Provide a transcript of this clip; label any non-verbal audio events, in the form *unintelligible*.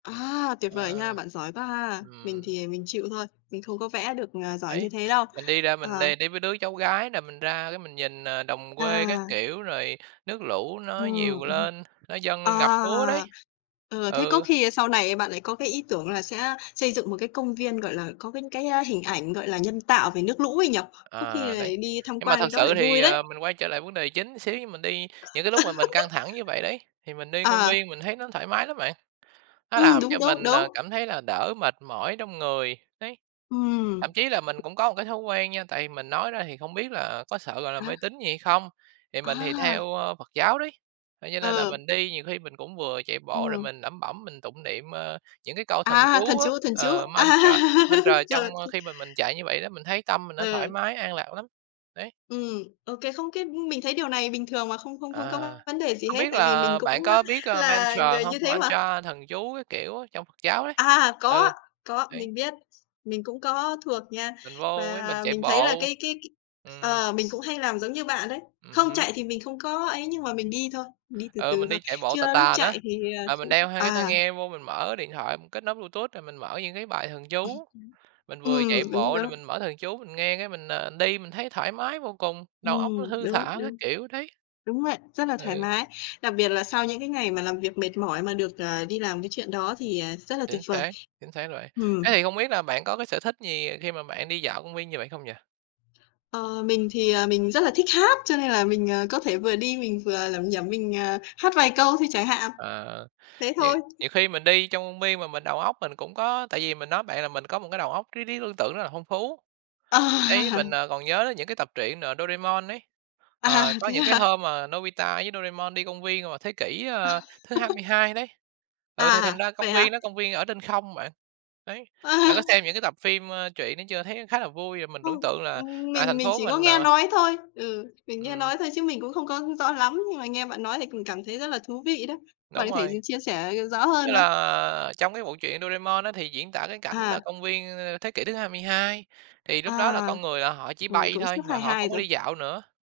À, tuyệt vời nha, Ờ. bạn giỏi quá ha. Mình Ừm. thì mình chịu thôi, mình không có vẽ được, ờ, giỏi Đấy, như thế đâu. mình đi ra mình Ờ. đi đi với đứa cháu gái nè, mình ra cái mình nhìn, à, đồng quê các À. kiểu, rồi nước lũ nó Ừm, nhiều ừm. lên, nó dâng À, lên ngập lúa đấy. ờ, thế có Ừ. khi, ơ, sau này bạn lại có cái ý tưởng là sẽ xây dựng một cái công viên, gọi là, có cái cái, a, hình ảnh, gọi là, nhân tạo về nước lũ ấy nhỉ? Có khi Ờ, đấy. lại đi tham Nhưng mà quan thật cái đó sự lại thì, vui đấy. à, mình quay trở lại vấn đề chính xíu nhưng mình đi những cái lúc mà mình căng *laughs* thẳng như vậy đấy, thì mình đi công À. viên mình thấy nó thoải mái lắm bạn, nó Ừm, làm đúng, cho đúng, mình, ờ, đúng. cảm thấy là đỡ mệt mỏi trong người, đấy. Ừm. Thậm chí là mình cũng có cái thói quen nha, tại mình nói ra thì không biết là có sợ, gọi là, À. mê tín gì hay không? Thì mình thì À! theo, ơ, Phật giáo đấy. Cho như nên là Ờ. mình đi nhiều khi mình cũng vừa chạy bộ rồi Ừm. mình lẩm bẩm mình tụng niệm, ờ, những cái câu thần À, thần chú á, chú, thần chú. ờ, mantra mantra *laughs* Rồi trong, ơ, th khi mà mình chạy như vậy đó, mình thấy tâm mình nó thoải Ừ. mái, an lạc lắm, đấy. Ừm, ô kê, không cái mình thấy điều này bình thường mà không không không À, có vấn đề gì không hết, biết tại vì mình là bạn cũng, a, có biết, ờ, là mantra người hông? như thế mà. Mantra thần chú các kiểu á, trong Phật giáo đấy. À, có, Ừ, có, đấy. mình biết. Mình cũng có thuộc nha. Mình vô với mình Và chạy mình thấy là bộ. cái cái Ừm. ờ, mình cũng hay làm giống như bạn đấy. Ừm Không, hứm. chạy thì mình không có ấy nhưng mà mình đi thôi, mình đi từ Ừ, từ mình thôi. đi chạy bộ Chứ, tà ơ, lúc tà á, chạy thì, ờ, rồi mình cũng đeo hai cái tai à. nghe vô mình mở điện thoại mình kết nối Bluetooth rồi mình mở những cái bài thần chú, *clears throat* mình *unintelligible* vừa chạy Ừm, đúng bộ rồi đó. mình mở thần chú mình nghe cái mình, à, đi mình thấy thoải mái vô cùng, đầu óc nó Ừm, thư đúng, thả các đúng. kiểu đấy. Đúng vậy, rất là thoải Ừ. mái. Đặc biệt là sau những cái ngày mà làm việc mệt mỏi mà được, ờ, đi làm cái chuyện đó thì, à, rất là tuyệt Chính vời. xác, chính xác rồi. Thế Ừm. thì không biết là bạn có cái sở thích gì khi mà bạn đi dạo công viên như vậy không nhỉ? Ờ, mình thì, ờ, mình rất là thích hát cho nên là mình, ờ, có thể vừa đi mình vừa lẩm nhẩm mình, ờ, hát vài câu thôi chẳng hạn. Ờ, Thế nhiều thôi. nhiều khi mình đi trong công viên mà mình đầu óc mình cũng có tại vì mình nói bạn là mình có một cái đầu óc trí trí tưởng tượng rất là phong phú. Đấy, mình, *laughs* ờ, còn nhớ đến những cái tập truyện, ờ, Doraemon ấy, À, ờ, có thế những cái hả? hôm mà Nobita với Doraemon đi công viên vào thế kỷ, ơ, thứ hai mươi *laughs* hai đấy, ừ, thì thành À, ra công vậy hả? viên đó, công viên ở trên không bạn. Đấy, bạn À. có xem những cái tập phim, ơ, truyện đó chưa, thấy khá là vui rồi mình Không, tưởng tượng là, ưm, à, mình thành mình phố chỉ có mình, nghe ờ nói thôi. Ừ, mình nghe Ừm. nói thôi chứ mình cũng không có rõ lắm, nhưng mà nghe bạn nói thì cùng cảm thấy rất là thú vị đó. Bạn Đúng có thể d rồi. chia sẻ rõ Tức hơn không? là trong cái bộ truyện Doraemon á thì diễn tả cái cảnh nà À. công viên, ơ, thế kỷ thứ 22, thì À, lúc đó là con người là họ chỉ ừ, bay cũng sắp thôi và hai họ hai không có đi rồi. dạo nữa.